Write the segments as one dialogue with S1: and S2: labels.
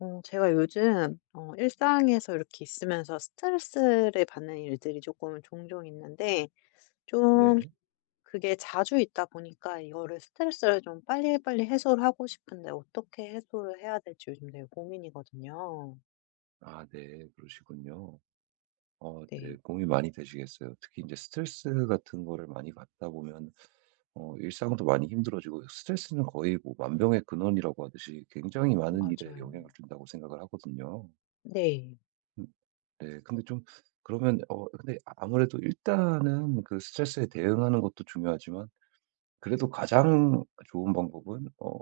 S1: 제가 요즘 일상에서 이렇게 있으면서 스트레스를 받는 일들이 조금 종종 있는데, 좀
S2: 네.
S1: 그게 자주 있다 보니까 이거를 스트레스를 좀 빨리빨리 해소를 하고 싶은데, 어떻게 해소를 해야 될지 요즘 되게 고민이거든요.
S2: 아 네. 그러시군요. 네.
S1: 네,
S2: 고민 많이 되시겠어요. 특히 이제 스트레스 같은 거를 많이 받다 보면 일상도 많이 힘들어지고, 스트레스는 거의 뭐 만병의 근원이라고 하듯이 굉장히 많은 일에
S1: 맞아요.
S2: 영향을 준다고 생각을 하거든요.
S1: 네,
S2: 음 네. 근데 좀 그러면 근데 아무래도 일단은 그 스트레스에 대응하는 것도 중요하지만, 그래도 가장 좋은 방법은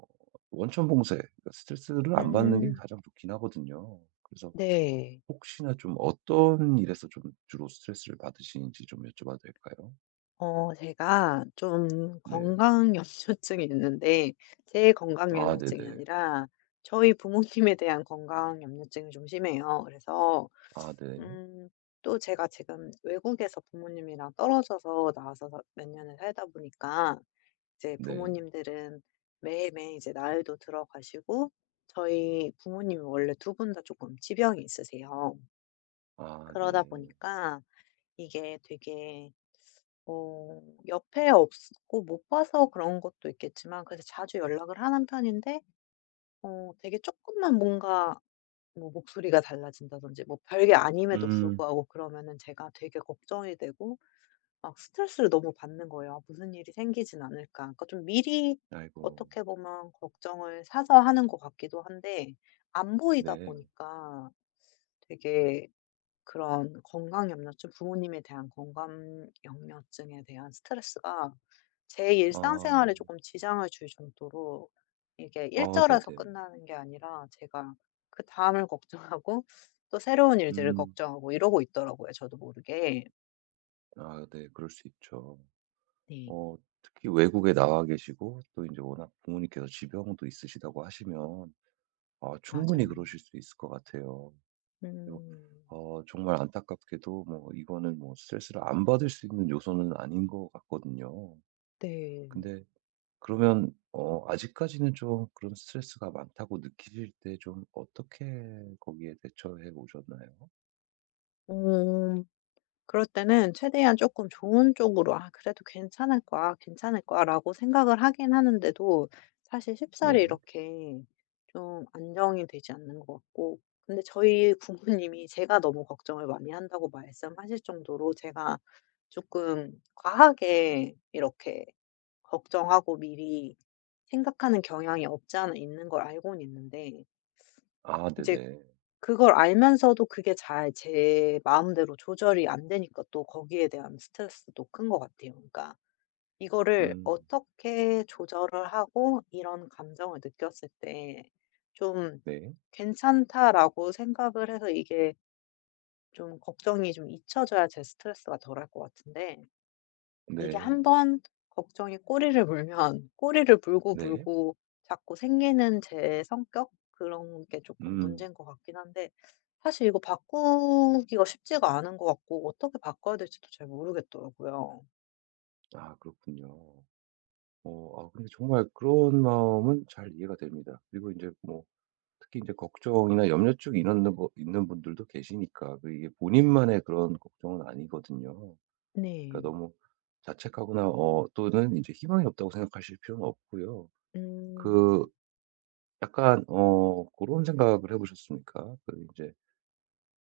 S2: 원천 봉쇄, 그러니까 스트레스를 안 받는 게
S1: 음,
S2: 가장 좋긴 하거든요. 그래서
S1: 네.
S2: 혹시나 좀 어떤 일에서 좀 주로 스트레스를 받으시는지 좀 여쭤봐도 될까요?
S1: 제가 좀
S2: 네.
S1: 건강염려증이 있는데, 제
S2: 아
S1: 건강염려증이
S2: 네네.
S1: 아니라 저희 부모님에 대한 건강염려증이 좀 심해요. 그래서,
S2: 아 네.
S1: 음, 또 제가 지금 외국에서 부모님이랑 떨어져서 나와서 몇 년을 살다 보니까, 이제
S2: 네.
S1: 부모님들은 매일매일 이제 나이도 들어가시고, 저희 부모님이 원래 두 분 다 조금 지병이 있으세요.
S2: 아
S1: 그러다
S2: 네.
S1: 보니까 이게 되게 어 옆에 없고 못 봐서 그런 것도 있겠지만 그래서 자주 연락을 하는 편인데 되게 조금만 뭔가 뭐 목소리가 달라진다든지 뭐 별게 아님에도
S2: 음.
S1: 불구하고 그러면은 제가 되게 걱정이 되고 막 스트레스를 너무 받는 거예요. '무슨 일이 생기진 않을까.' 그러니까 좀 미리
S2: 아이고.
S1: 어떻게 보면 걱정을 사서 하는 것 같기도 한데 안 보이다
S2: 네.
S1: 보니까 되게 그런 건강 염려증, 부모님에 대한 건강 염려증에 대한 스트레스가 제
S2: 아.
S1: 일상생활에 조금 지장을 줄 정도로 이게
S2: 어
S1: 일절에서
S2: 네네.
S1: 끝나는 게 아니라 제가 그다음을 걱정하고 또 새로운 일들을
S2: 음.
S1: 걱정하고 이러고 있더라고요, 저도 모르게.
S2: 아 네. 그럴 수 있죠.
S1: 네.
S2: 어 특히 외국에 나와 계시고, 또 이제 워낙 부모님께서 지병도 있으시다고 하시면 아 충분히
S1: 맞아요.
S2: 그러실 수 있을 것 같아요. 그리고
S1: 음.
S2: 어 정말 안타깝게도 뭐 이거는 뭐 스트레스를 안 받을 수 있는 요소는 아닌 것 같거든요.
S1: 네.
S2: 근데 그러면 아직까지는 좀 그런 스트레스가 많다고 느끼실 때 좀 어떻게 거기에 대처해 오셨나요?
S1: 어. 그럴 때는 최대한 조금 좋은 쪽으로 '아 그래도 괜찮을 거야, 괜찮을 거야.'라고 생각을 하긴 하는데도 사실 쉽사리
S2: 네.
S1: 이렇게 좀 안정이 되지 않는 것 같고 근데 저희 부모님이 제가 너무 걱정을 많이 한다고 말씀하실 정도로 제가 조금 과하게 이렇게 걱정하고 미리 생각하는 경향이 없지 않아 있는 걸 알고는 있는데
S2: 아
S1: 이제
S2: 네네.
S1: 그걸 알면서도 그게 잘 제 마음대로 조절이 안 되니까 또 거기에 대한 스트레스도 큰 것 같아요. 그러니까 이거를
S2: 음.
S1: 어떻게 조절을 하고 이런 감정을 느꼈을 때 좀
S2: 네.
S1: '괜찮다.'라고 생각을 해서 이게 좀 걱정이 좀 잊혀져야 제 스트레스가 덜할 것 같은데 이게
S2: 네.
S1: 한 번 걱정이 꼬리를 물면 꼬리를 물고
S2: 네.
S1: 물고 자꾸 생기는 제 성격 그런 게 조금
S2: 음.
S1: 문제인 것 같긴 한데 사실 이거 바꾸기가 쉽지가 않은 것 같고 어떻게 바꿔야 될지도 잘 모르겠더라고요.
S2: 아 그렇군요. 아 근데 정말 그런 마음은 잘 이해가 됩니다. 그리고 이제뭐 특히 이제 걱정이나 염려증이 있는 분 있는 분들도 계시니까, 그 이게 본인만의 그런 걱정은 아니거든요.
S1: 네.
S2: 그러니까 너무 자책하거나 또는 이제 희망이 없다고 생각하실 필요는 없고요. 그
S1: 음.
S2: 약간 어런 생각을 해 보셨습니까? 그제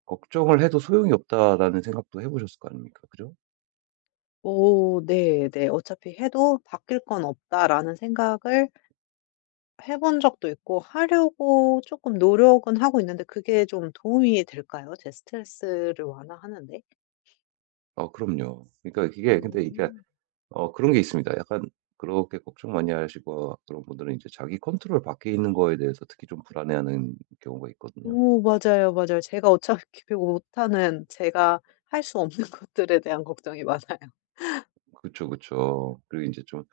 S2: '걱정을 해도 소용이 없다.'라는 생각도 해 보셨을 거 아닙니까? 그죠?
S1: 오 네네. '어차피 해도 바뀔 건 없다.'라는 생각을 해본 적도 있고 하려고 조금 노력은 하고 있는데 그게 좀 도움이 될까요? 제 스트레스를 완화하는 데?
S2: 그럼요. 그러니까 그게 근데 이게
S1: 음.
S2: 그런 게 있습니다. 약간 그렇게 걱정 많이 하시고 그런 분들은 이제 자기 컨트롤 밖에 있는 거에 대해서 특히 좀 불안해하는 경우가 있거든요.
S1: 오 맞아요, 맞아요. 제가 어차피 못하는 제가 할 수 없는 것들에 대한 걱정이 많아요.
S2: 그쵸, 그쵸. 그리고 이제 좀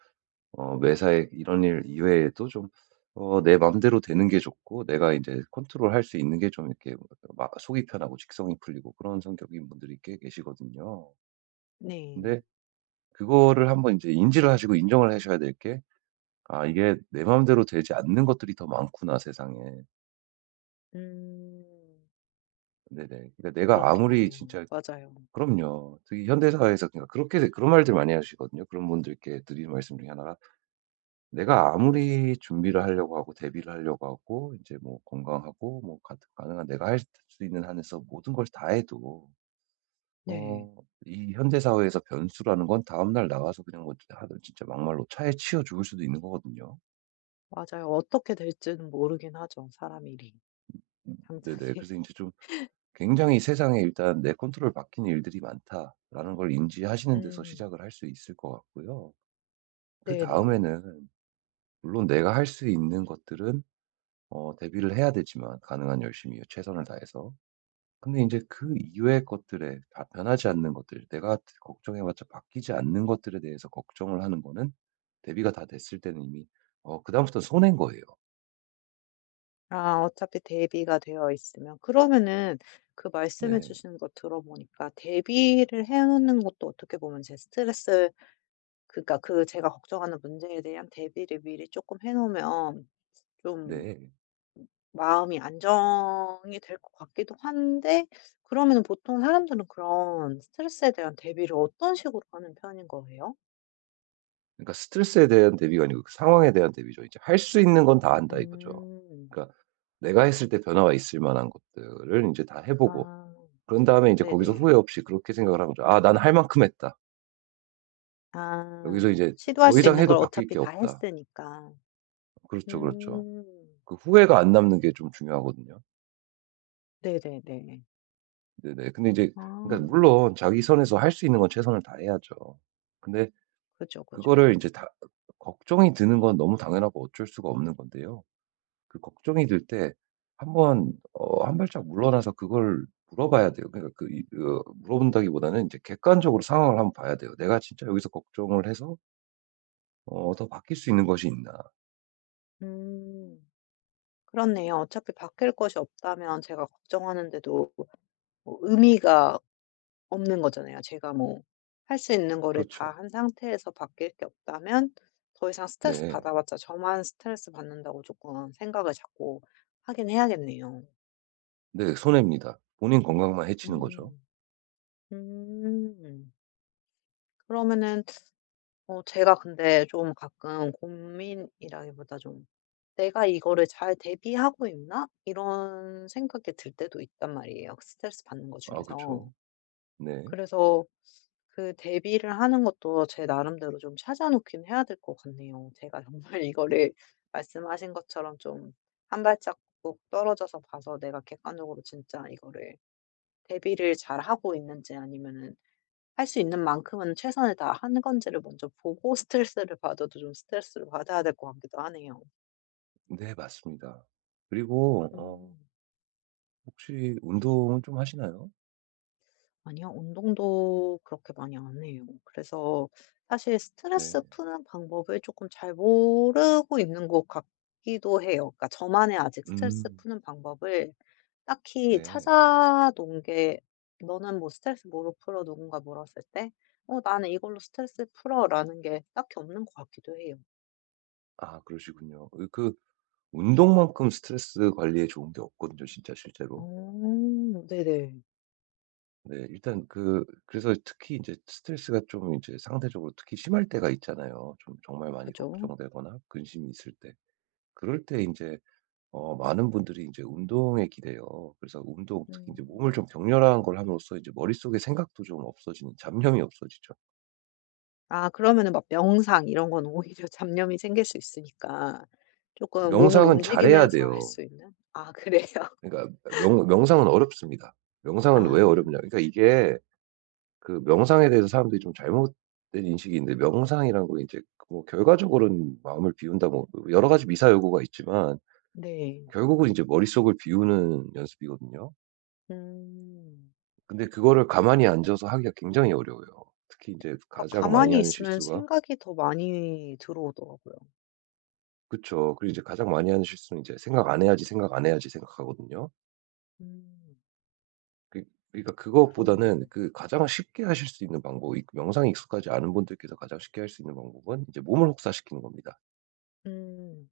S2: 매사에 이런 일 이외에도 좀 내 맘대로 되는 게 좋고, 내가 이제 컨트롤할 수 있는 게 좀 이렇게 막 속이 편하고 직성이 풀리고 그런 성격인 분들이 꽤 계시거든요.
S1: 네.
S2: 근데 그거를 한번 이제 인지를 하시고 인정을 하셔야 될 게 '아 이게 내 맘대로 되지 않는 것들이 더 많구나, 세상에.'
S1: 음.
S2: 네네. 그러니까 내가 아무리
S1: 그렇겠네요.
S2: 진짜
S1: 맞아요.
S2: 그럼요. 특히 현대 사회에서, 그러니까 그렇게 그런 말들 많이 하시거든요. 그런 분들께 드리는 말씀 중에 하나가, 내가 아무리 준비를 하려고 하고 대비를 하려고 하고 이제 뭐 건강하고 뭐 가 가능한 내가 할 수 있는 한에서 모든 걸 다 해도
S1: 네.
S2: 어 이 현대 사회에서 변수라는 건 다음 날 나가서 그냥 뭐 아 진짜 막말로 차에 치여 죽을 수도 있는 거거든요.
S1: 맞아요. 어떻게 될지는 모르긴 하죠, 사람 일이
S2: 음 네네.
S1: 당장에.
S2: 그래서 이제 좀 굉장히 세상에 일단 '내 컨트롤 바뀐 일들이 많다.'라는 걸 인지하시는 데서
S1: 음.
S2: 시작을 할 수 있을 것 같고요.
S1: 네네.
S2: 그다음에는 물론 내가 할 수 있는 것들은 대비를 해야 되지만 가능한 열심히 최선을 다해서. 근데 이제 그
S1: 음.
S2: 이외의 것들에, 다 변하지 않는 것들 내가 걱정해봤자 바뀌지 않는 것들에 대해서 걱정을 하는 거는 대비가 다 됐을 때는 이미 그다음부터는 손해인 거예요.
S1: 아 어차피 대비가 되어 있으면. 그러면은 그 말씀해
S2: 네.
S1: 주시는 거 들어보니까 대비를 해 놓는 것도 어떻게 보면 제 스트레스 그러니까 그 제가 걱정하는 문제에 대한 대비를 미리 조금 해 놓으면 좀
S2: 네.
S1: 마음이 안정이 될 것 같기도 한데 그러면은 보통 사람들은 그런 스트레스에 대한 대비를 어떤 식으로 하는 편인 거예요?
S2: 그러니까 스트레스에 대한 대비가 아니고 그 상황에 대한 대비죠. 이제 '할 수 있는 건 다 한다.' 이거죠.
S1: 음.
S2: 그러니까 내가 했을 때 변화가 있을 만한 것들을 이제 다 해 보고,
S1: 아
S2: 그런 다음에 이제 거기서
S1: 네네.
S2: 후회 없이 그렇게 생각을 하고 거죠. '아 난 할 만큼 했다.
S1: 아
S2: 여기서 이제
S1: 시도할
S2: 더
S1: 수
S2: 이상
S1: 있는
S2: 해도
S1: 걸
S2: 바뀔
S1: 어차피
S2: 게
S1: 다
S2: 없다.'
S1: 했으니까.
S2: 그렇죠, 그렇죠.
S1: 음.
S2: 그 후회가 안 남는 게 좀 중요하거든요.
S1: 네네네.
S2: 네네. 근데 이제
S1: 아
S2: 그러니까 물론 자기 선에서 할 수 있는 건 최선을 다해야죠. 근데
S1: 그죠, 그죠.
S2: 그거를 인제 다 걱정이 드는 건 너무 당연하고 어쩔 수가 없는 건데요. 그 걱정이 들 때 한번 한 발짝 물러나서 그걸 물어봐야 돼요. 그러니까 그 이 물어본다기보다는 이제 객관적으로 상황을 한번 봐야 돼요. '내가 진짜 여기서 걱정을 해서 더 바뀔 수 있는 것이 있나?'
S1: 음. 그렇네요. 어차피 바뀔 것이 없다면 제가 걱정하는데도 뭐 의미가 없는 거잖아요. 제가 뭐 할 수 있는 거를 다
S2: 그렇죠.
S1: 한 상태에서 바뀔 게 없다면 더 이상 스트레스
S2: 네.
S1: 받아봤자 저만 스트레스 받는다고 조금 생각을 자꾸 하긴 해야겠네요.
S2: 네. 손해입니다. 본인 건강만 해치는 거죠.
S1: 음. 음. 그러면은 제가 근데 좀 가끔 고민이라기보다 좀 '내가 이거를 잘 대비하고 있나?' 이런 생각이 들 때도 있단 말이에요, 스트레스 받는 것
S2: 아 그쵸.
S1: 중에서.
S2: 네.
S1: 그래서 그 대비를 하는 것도 제 나름대로 좀 찾아 놓긴 해야 될 것 같네요. 제가 정말 이거를 말씀하신 것처럼 좀 한 발짝국 떨어져서 봐서 내가 객관적으로 진짜 이거를 대비를 잘하고 있는지 아니면은 할 수 있는 만큼은 최선을 다하는 건지를 먼저 보고 스트레스를 받아도 좀 스트레스를 받아야 될 것 같기도 하네요.
S2: 네 맞습니다. 그리고
S1: 음.
S2: 혹시 운동은 좀 하시나요?
S1: 아니요. 운동도 그렇게 많이 안 해요. 그래서 사실
S2: 네.
S1: 스트레스 푸는 방법을 조금 잘 모르고 있는 것 같기도 해요. 그러니까 저만의 아직 스트레스
S2: 음.
S1: 푸는 방법을 딱히
S2: 네.
S1: 찾아 놓은 게 "너는 뭐 스트레스 뭐로 풀어?" 누군가 물었을 때 "어 나는 이걸로 스트레스 풀어."라는 게 딱히 없는 것 같기도 해요.
S2: 아 그러시군요. 그 운동만큼 스트레스 관리에 좋은 게 없거든요, 진짜 실제로.
S1: 어 네네.
S2: 네. 일단 그래서 특히 이제 스트레스가 좀 이제 상대적으로 특히 심할 때가 있잖아요. 좀 정말 많이
S1: 그죠.
S2: 걱정되거나 근심이 있을 때. 그럴 때 이제 많은 분들이 이제 운동에 기대요. 그래서 운동, 특히 이제 몸을 좀
S1: 음.
S2: 격렬한 걸 함으로써 이제 머릿속에 생각도 좀 없어지는, 잡념이 없어지죠.
S1: 아 그러면은 막 명상 이런 건 오히려 잡념이 생길 수 있으니까 조금 몸을
S2: 명상은 잘해야
S1: 움직이면서 할
S2: 돼요.
S1: 수 있는? 아 그래요?
S2: 그러니까 명 명상은 어렵습니다. 명상은 왜
S1: 아
S2: 어렵냐. 그러니까 이게 그 명상에 대해서 사람들이 좀 잘못된 인식이 있는데, 명상이란 건 이제 뭐 결과적으로는 마음을 비운다, 뭐 여러 가지 미사여구가 있지만
S1: 네.
S2: 결국은 이제 머릿속을 비우는 연습이거든요.
S1: 음.
S2: 근데 그거를 가만히 앉아서 하기가 굉장히 어려워요. 특히 이제
S1: 그러니까
S2: 가장 많이
S1: 가만히
S2: 하는
S1: 있으면
S2: 실수가
S1: 생각이 더 많이 들어오더라고요.
S2: 그쵸. 그리고 이제 가장 많이 하는 실수는 이제 '생각 안 해야지, 생각 안 해야지.' 생각하거든요.
S1: 음
S2: 그 그러니까 그것보다는
S1: 그렇네요.
S2: 그 가장 쉽게 하실 수 있는 방법, 이 명상에 익숙하지 않은 분들께서 가장 쉽게 할 수 있는 방법은 이제 몸을 혹사시키는 겁니다.
S1: 음.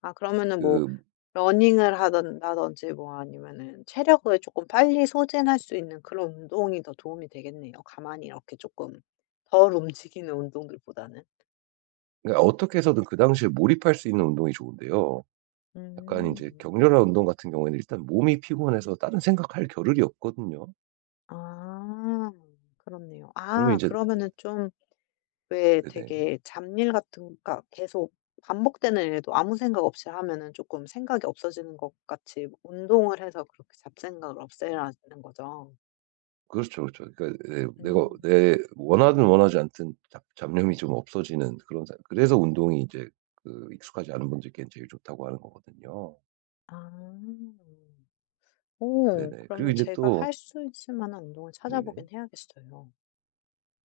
S1: 아 그러면은 뭐
S2: 그
S1: 러닝을 하든다든지 뭐 아니면은 체력을 조금 빨리 소진할 수 있는 그런 운동이 더 도움이 되겠네요. 가만히 이렇게 조금 덜 움직이는 운동들보다는.
S2: 그러니까 어떻게 해서든 그 당시에 몰입할 수 있는 운동이 좋은데요. 약간 이
S1: 음.
S2: 제 격렬한 운동 같은 경우에는 일단 몸이 피곤해서 다른 생각할 겨를이 없거든요.
S1: 아 그렇네요.
S2: 그러면 이
S1: 아
S2: 제
S1: 그러면은 좀 왜
S2: 네네.
S1: 되게 잡일 같은 그니까 계속 반복되는 일도 아무 생각 없이 하면은 조금 생각이 없어지는 것 같이 운동을 해서 그렇게 잡생각을 없애라는 거죠?
S2: 그렇죠, 그렇죠. 그러니까 네 내가,
S1: 음.
S2: 내 원하든 원하지 않든 잡 잡념이 좀 없어지는 그런 사- 그래서 운동이 이제 그 익숙하지 않은 분들께는 제일 좋다고 하는 거거든요.
S1: 아. 오
S2: 네네. 그리고
S1: 그러면
S2: 이제
S1: 제가
S2: 또
S1: 할 수 있을 만한 운동을
S2: 네네.
S1: 찾아보긴 해야겠어요.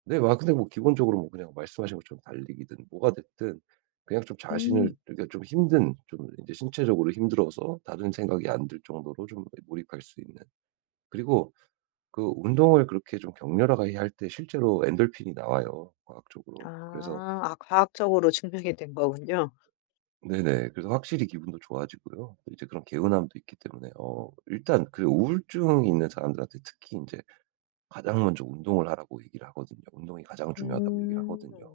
S2: 네. 와, 근데 뭐 기본적으로 뭐 그냥 말씀하신 것처럼 달리기든 뭐가 됐든 그냥 좀 자신을,
S1: 음.
S2: 그러니까 좀 힘든, 좀 이제 신체적으로 힘들어서 다른 생각이 안 들 정도로 좀 몰입할 수 있는. 그리고 그 운동을 그렇게 좀 격렬하게 할 때 실제로 엔돌핀이 나와요,
S1: 아.
S2: 과학적으로. 그래서
S1: 아 과학적으로 증명이 된 거군요.
S2: 네네. 그래서 확실히 기분도 좋아지고요. 또 이제 그런 개운함도 있기 때문에 일단 그 우울증이 있는 사람들한테 특히 이제 가장 먼저 운동을 하라고 얘기를 하거든요. 운동이 가장 중요하다고 얘기를
S1: 음.
S2: 하거든요.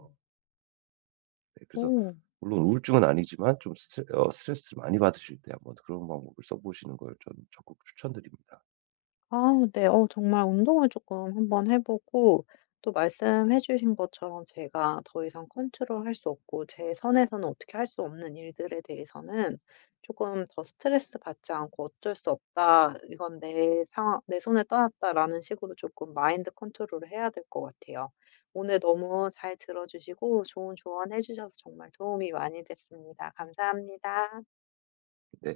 S2: 네, 그래서
S1: 오.
S2: 물론 우울증은 아니지만 좀 스트레스를 많이 받으실 때 한번 그런 방법을 써 보시는 걸 저는 적극 추천드립니다.
S1: 아 네. 어 정말 운동을 조금 한번 해 보고 또 말씀해 주신 것처럼 제가 더 이상 컨트롤할 수 없고 제 선에서는 어떻게 할 수 없는 일들에 대해서는 조금 더 스트레스 받지 않고 '어쩔 수 없다. 이건 내 상황 내 손을 떠났다.'라는 식으로 조금 마인드 컨트롤을 해야 될 것 같아요. 오늘 너무 잘 들어 주시고 좋은 조언해 주셔서 정말 도움이 많이 됐습니다. 감사합니다.
S2: 네.